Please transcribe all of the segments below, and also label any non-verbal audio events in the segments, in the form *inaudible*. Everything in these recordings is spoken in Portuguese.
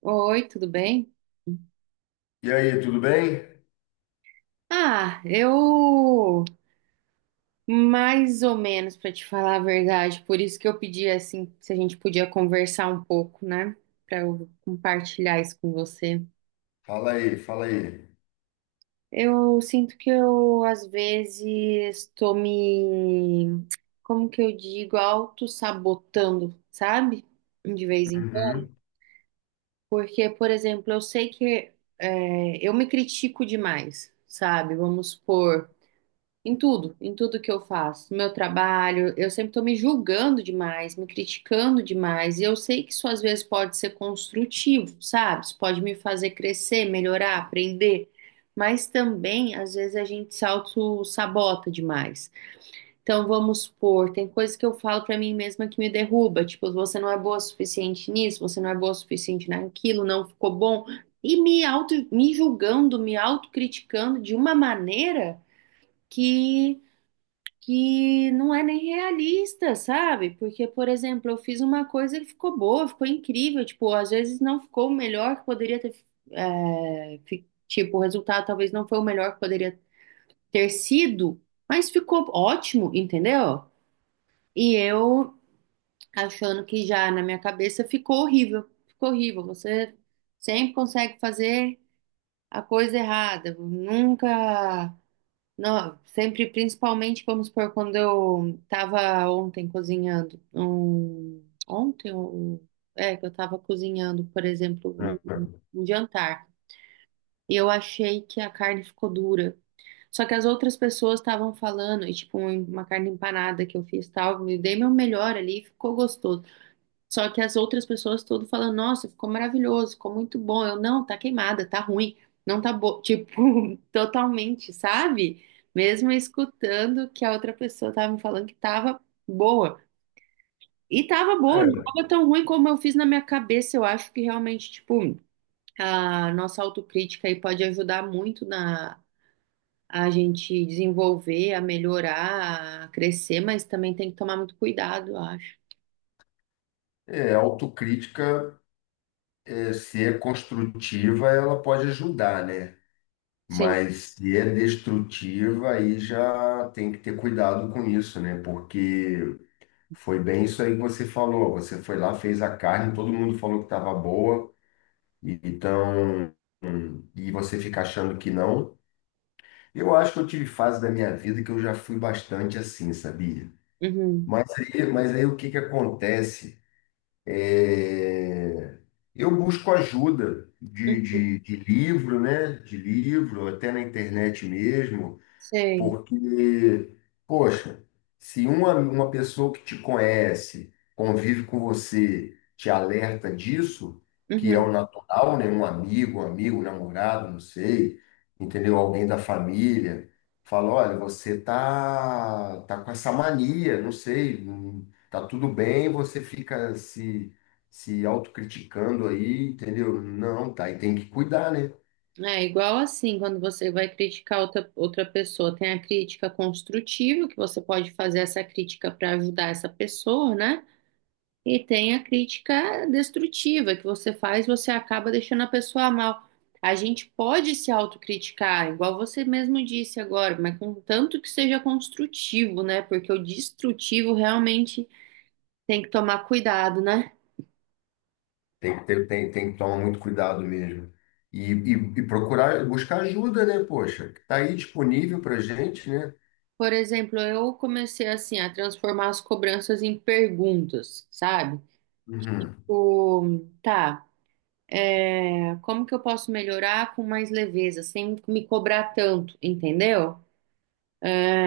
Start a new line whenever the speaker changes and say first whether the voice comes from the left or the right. right: Oi, tudo bem?
left: E aí, tudo bem?
right: Ah, eu mais ou menos para te falar a verdade, por isso que eu pedi assim, se a gente podia conversar um pouco, né? Para eu compartilhar isso com você.
left: Fala aí, fala aí.
right: Eu sinto que eu às vezes estou me, como que eu digo, auto-sabotando, sabe? De vez em quando.
left: Uhum.
right: Porque, por exemplo, eu sei que eu me critico demais, sabe? Vamos supor. Em tudo que eu faço, no meu trabalho, eu sempre estou me julgando demais, me criticando demais, e eu sei que isso às vezes pode ser construtivo, sabe? Isso pode me fazer crescer, melhorar, aprender, mas também às vezes a gente se auto-sabota demais. Então vamos supor, tem coisas que eu falo para mim mesma que me derruba, tipo, você não é boa o suficiente nisso, você não é boa o suficiente naquilo, não ficou bom, e me auto, me julgando, me autocriticando de uma maneira que que não é nem realista, sabe? Porque, por exemplo, eu fiz uma coisa e ficou boa, ficou incrível, tipo, às vezes não ficou o melhor que poderia ter, tipo, o resultado talvez não foi o melhor que poderia ter sido, mas ficou ótimo, entendeu? E eu achando que já na minha cabeça ficou horrível, você sempre consegue fazer a coisa errada, nunca não, sempre, principalmente, vamos supor, quando eu estava ontem cozinhando, que eu estava cozinhando, por exemplo, um jantar, e eu achei que a carne ficou dura, só que as outras pessoas estavam falando, e tipo, uma carne empanada que eu fiz, tal, eu dei meu melhor ali, ficou gostoso. Só que as outras pessoas tudo falando, nossa, ficou maravilhoso, ficou muito bom. Eu, não, tá queimada, tá ruim, não tá bom. Tipo, *laughs* totalmente, sabe? Mesmo escutando que a outra pessoa tava me falando que tava boa. E tava boa, não
left: É,
right: tava tão ruim como eu fiz na minha cabeça. Eu acho que realmente, tipo, a nossa autocrítica aí pode ajudar muito na a gente desenvolver, a melhorar, a crescer, mas também tem que tomar muito cuidado, eu acho.
left: autocrítica, é, se é construtiva, ela pode ajudar, né?
right: Sim.
left: Mas se é destrutiva, aí já tem que ter cuidado com isso, né? Porque foi bem isso aí que você falou. Você foi lá, fez a carne, todo mundo falou que estava boa, então, e você fica achando que não. Eu acho que eu tive fase da minha vida que eu já fui bastante assim, sabia?
right: Uhum.
left: Mas aí o que que acontece? É, eu busco ajuda de,
right: Uhum.
left: de, de livro, né? De livro, até na internet mesmo,
right: Sei.
left: porque, poxa, se uma pessoa que te conhece, convive com você, te alerta disso, que é
right: Uhum.
left: o natural, né? Um namorado, não sei, entendeu? Alguém da família, fala, olha, você tá com essa mania, não sei, tá tudo bem, você fica se, se autocriticando aí, entendeu? Não, tá, e tem que cuidar, né?
right: É igual assim, quando você vai criticar outra pessoa, tem a crítica construtiva, que você pode fazer essa crítica para ajudar essa pessoa, né? E tem a crítica destrutiva, que você faz, você acaba deixando a pessoa mal. A gente pode se autocriticar, igual você mesmo disse agora, mas contanto que seja construtivo, né? Porque o destrutivo realmente tem que tomar cuidado, né?
left: Tem que ter, tem que tomar muito cuidado mesmo. E, e, e procurar, buscar ajuda, né? Poxa, que tá aí disponível pra gente, né?
right: Por exemplo, eu comecei assim a transformar as cobranças em perguntas, sabe?
left: Uhum.
right: Tipo, tá, como que eu posso melhorar com mais leveza, sem me cobrar tanto, entendeu?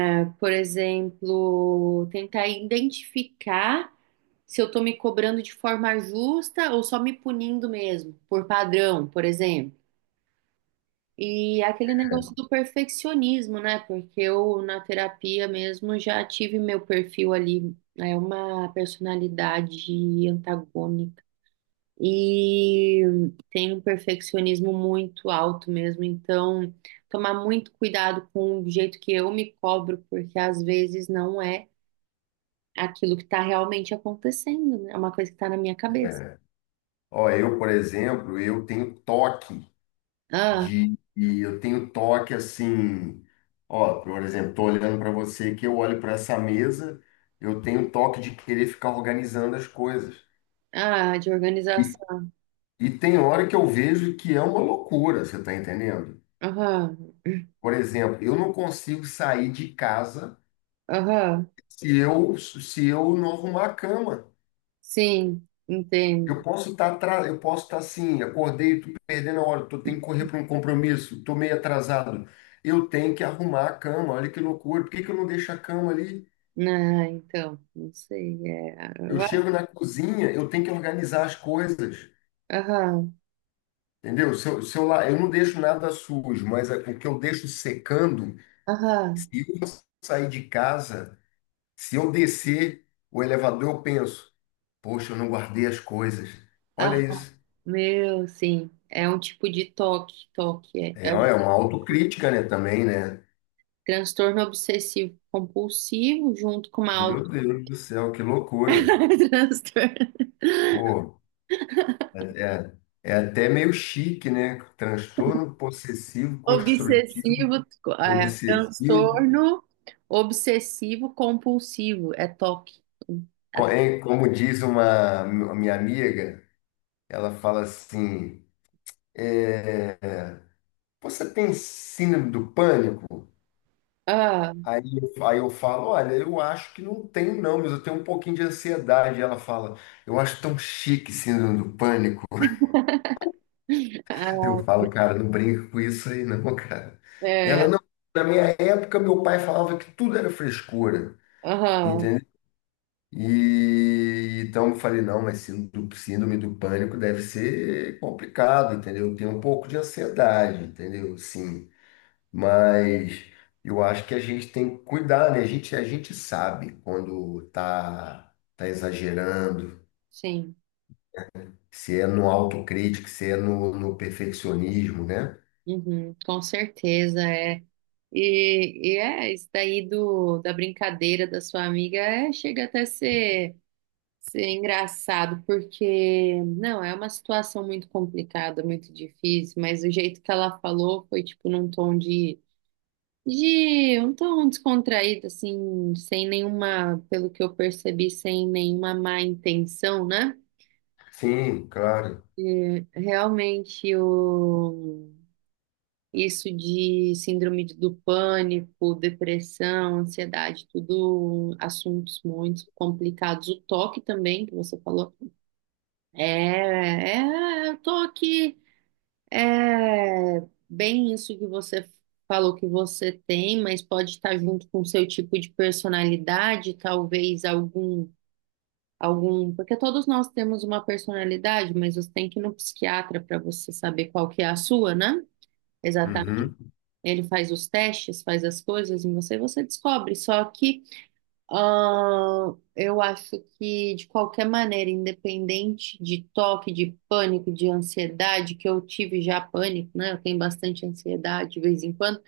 right: Por exemplo, tentar identificar se eu tô me cobrando de forma justa ou só me punindo mesmo, por padrão, por exemplo. E aquele negócio do perfeccionismo, né? Porque eu, na terapia mesmo, já tive meu perfil ali, é uma personalidade antagônica e tem um perfeccionismo muito alto mesmo. Então, tomar muito cuidado com o jeito que eu me cobro, porque às vezes não é aquilo que está realmente acontecendo, né? É uma coisa que está na minha cabeça.
left: É. Ó, eu, por exemplo, eu tenho
right: Ah,
left: eu tenho toque assim, ó, por exemplo, tô olhando para você que eu olho para essa mesa, eu tenho toque de querer ficar organizando as coisas.
right: ah, de
left: E,
right: organização.
left: e tem hora que eu vejo que é uma loucura, você tá entendendo?
right: Aham,
left: Por exemplo, eu não consigo sair de casa.
right: aham,
left: Se eu não arrumar a cama,
right: sim,
left: eu
right: entendo.
left: eu posso estar assim, acordei, tô perdendo a hora, tô tenho que correr para um compromisso, tô meio atrasado. Eu tenho que arrumar a cama, olha que loucura. Por que que eu não deixo a cama ali?
right: Ah, então, não sei, é...
left: Eu
right: eu
left: chego
right: acho-
left: na cozinha, eu tenho que organizar as coisas,
right: Aham,
left: entendeu? Se eu, se eu, lá, eu não deixo nada sujo, mas é o que eu deixo secando, se
right: aham,
left: eu sair de casa, se eu descer o elevador, eu penso, poxa, eu não guardei as coisas. Olha
right: aham,
left: isso.
right: meu, sim, é um tipo de toque, toque, é.
left: É, ó, é uma autocrítica, né, também, né?
right: Transtorno obsessivo compulsivo, junto com uma
left: Meu
right: auto...
left: Deus do céu, que loucura.
right: *laughs* transtorno
left: Pô, é, é até meio chique, né? Transtorno possessivo, construtivo,
right: obsessivo, é,
left: obsessivo.
right: transtorno obsessivo compulsivo, é toque
left: Como diz uma minha amiga, ela fala assim: Você tem síndrome do pânico?
right: Ah,
left: Aí, aí eu falo: Olha, eu acho que não tenho, não, mas eu tenho um pouquinho de ansiedade. Ela fala: Eu acho tão chique síndrome do pânico.
right: ah,
left: Eu falo, cara, não brinca com isso aí, não, *laughs* cara.
right: é, é,
left: Ela não. Na minha época, meu pai falava que tudo era frescura,
right: aham,
left: entendeu? E então eu falei, não, mas síndrome do pânico deve ser complicado, entendeu? Eu tenho um pouco de ansiedade, entendeu? Sim, mas eu acho que a gente tem que cuidar, né? A gente sabe quando tá exagerando,
right: sim,
left: se é no autocrítico, se é no perfeccionismo, né?
right: uhum, com certeza é. E é, isso daí da brincadeira da sua amiga é, chega até ser Sim, é engraçado, porque não, é uma situação muito complicada, muito difícil, mas o jeito que ela falou foi tipo num tom de um tom descontraído, assim, sem nenhuma, pelo que eu percebi, sem nenhuma má intenção, né?
left: Sim, claro.
right: E, realmente isso de síndrome do pânico, depressão, ansiedade, tudo assuntos muito complicados. O toque também, que você falou. É, eu tô aqui, é bem isso que você falou que você tem, mas pode estar junto com o seu tipo de personalidade, talvez algum, algum, porque todos nós temos uma personalidade, mas você tem que ir no psiquiatra para você saber qual que é a sua, né? Exatamente.
left: Uhum.
right: Ele faz os testes, faz as coisas em você, e você descobre. Só que eu acho que, de qualquer maneira, independente de toque, de pânico, de ansiedade, que eu tive já pânico, né? Eu tenho bastante ansiedade de vez em quando,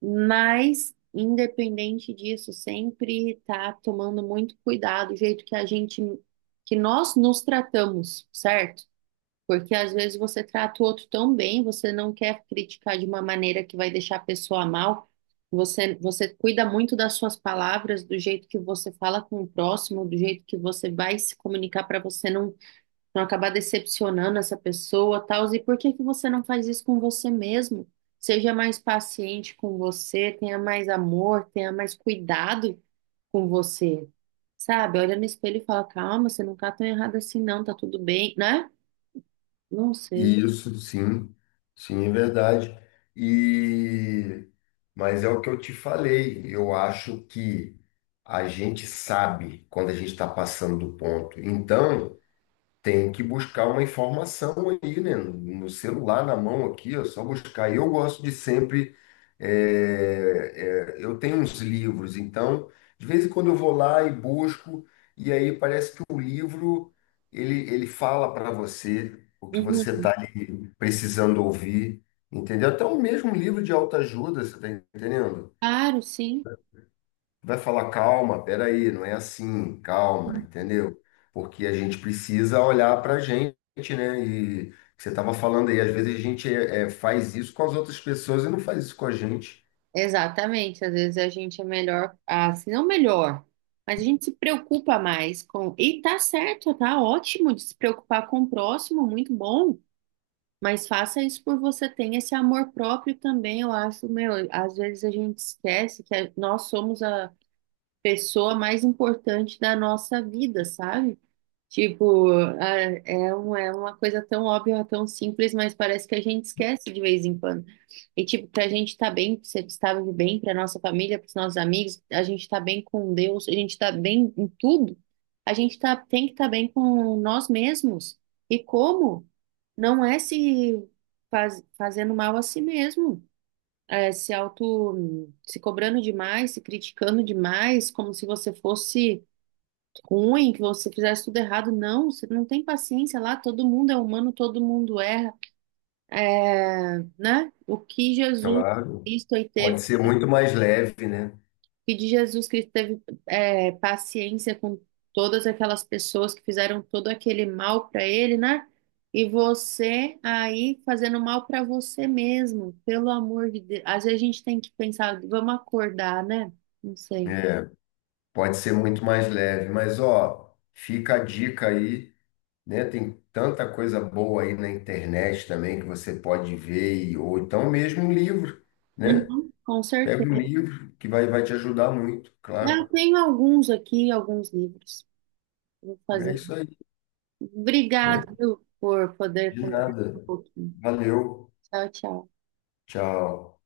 right: mas, independente disso, sempre tá tomando muito cuidado, o jeito que a gente, que nós nos tratamos, certo? Porque às vezes você trata o outro tão bem, você não quer criticar de uma maneira que vai deixar a pessoa mal. Você cuida muito das suas palavras, do jeito que você fala com o próximo, do jeito que você vai se comunicar para você não, não acabar decepcionando essa pessoa, tal. E por que que você não faz isso com você mesmo? Seja mais paciente com você, tenha mais amor, tenha mais cuidado com você. Sabe? Olha no espelho e fala: calma, você não tá tão errado assim, não, tá tudo bem, né? Não sei.
left: Isso, sim, sim, é verdade. E mas é o que eu te falei. Eu acho que a gente sabe quando a gente está passando do ponto. Então tem que buscar uma informação aí, né? No celular, na mão aqui, é só buscar. E eu gosto de sempre. Eu tenho uns livros, então, de vez em quando eu vou lá e busco, e aí parece que o livro ele fala para você o que
right: Uhum.
left: você está precisando ouvir, entendeu? Até o mesmo livro de autoajuda, você está entendendo?
right: Claro, sim.
left: Vai falar, calma, peraí, não é assim, calma, entendeu? Porque a gente precisa olhar para a gente, né? E você estava falando aí, às vezes a gente faz isso com as outras pessoas e não faz isso com a gente.
right: Exatamente. Às vezes a gente é melhor, assim, não melhor, mas a gente se preocupa mais com. E tá certo, tá ótimo de se preocupar com o próximo, muito bom. Mas faça isso por você, tenha esse amor próprio também. Eu acho, meu, às vezes a gente esquece que nós somos a pessoa mais importante da nossa vida, sabe? Tipo, ah, é uma coisa tão óbvia, tão simples, mas parece que a gente esquece de vez em quando. E, tipo, pra gente tá bem, pra ser estável de bem, pra nossa família, pros nossos amigos, a gente tá bem com Deus, a gente tá bem em tudo, a gente tá, tem que estar tá bem com nós mesmos. E como? Não é se faz- fazendo mal a si mesmo, é se auto, se cobrando demais, se criticando demais, como se você fosse ruim, que você fizesse tudo errado. Não, você não tem paciência lá, todo mundo é humano, todo mundo erra. É, né? O que Jesus
left: Claro,
right: Cristo aí
left: pode
right: teve,
left: ser
right: o
left: muito mais leve, né?
right: que de Jesus Cristo teve paciência com todas aquelas pessoas que fizeram todo aquele mal para ele, né? E você aí fazendo mal para você mesmo, pelo amor de Deus. Às vezes a gente tem que pensar, vamos acordar, né? Não sei.
left: É, pode ser muito mais leve, mas ó, fica a dica aí, né? Tem tanta coisa boa aí na internet também que você pode ver, ou então mesmo um livro, né?
right: Uhum, com
left: Pega um
right: certeza.
left: livro que vai, vai te ajudar muito,
right: Eu
left: claro.
right: tenho alguns aqui, alguns livros. Vou
left: É
right: fazer.
left: isso aí, né?
right: Obrigado, viu, por poder
left: De
right: conversar
left: nada.
right: um pouquinho.
left: Valeu.
right: Tchau, tchau.
left: Tchau.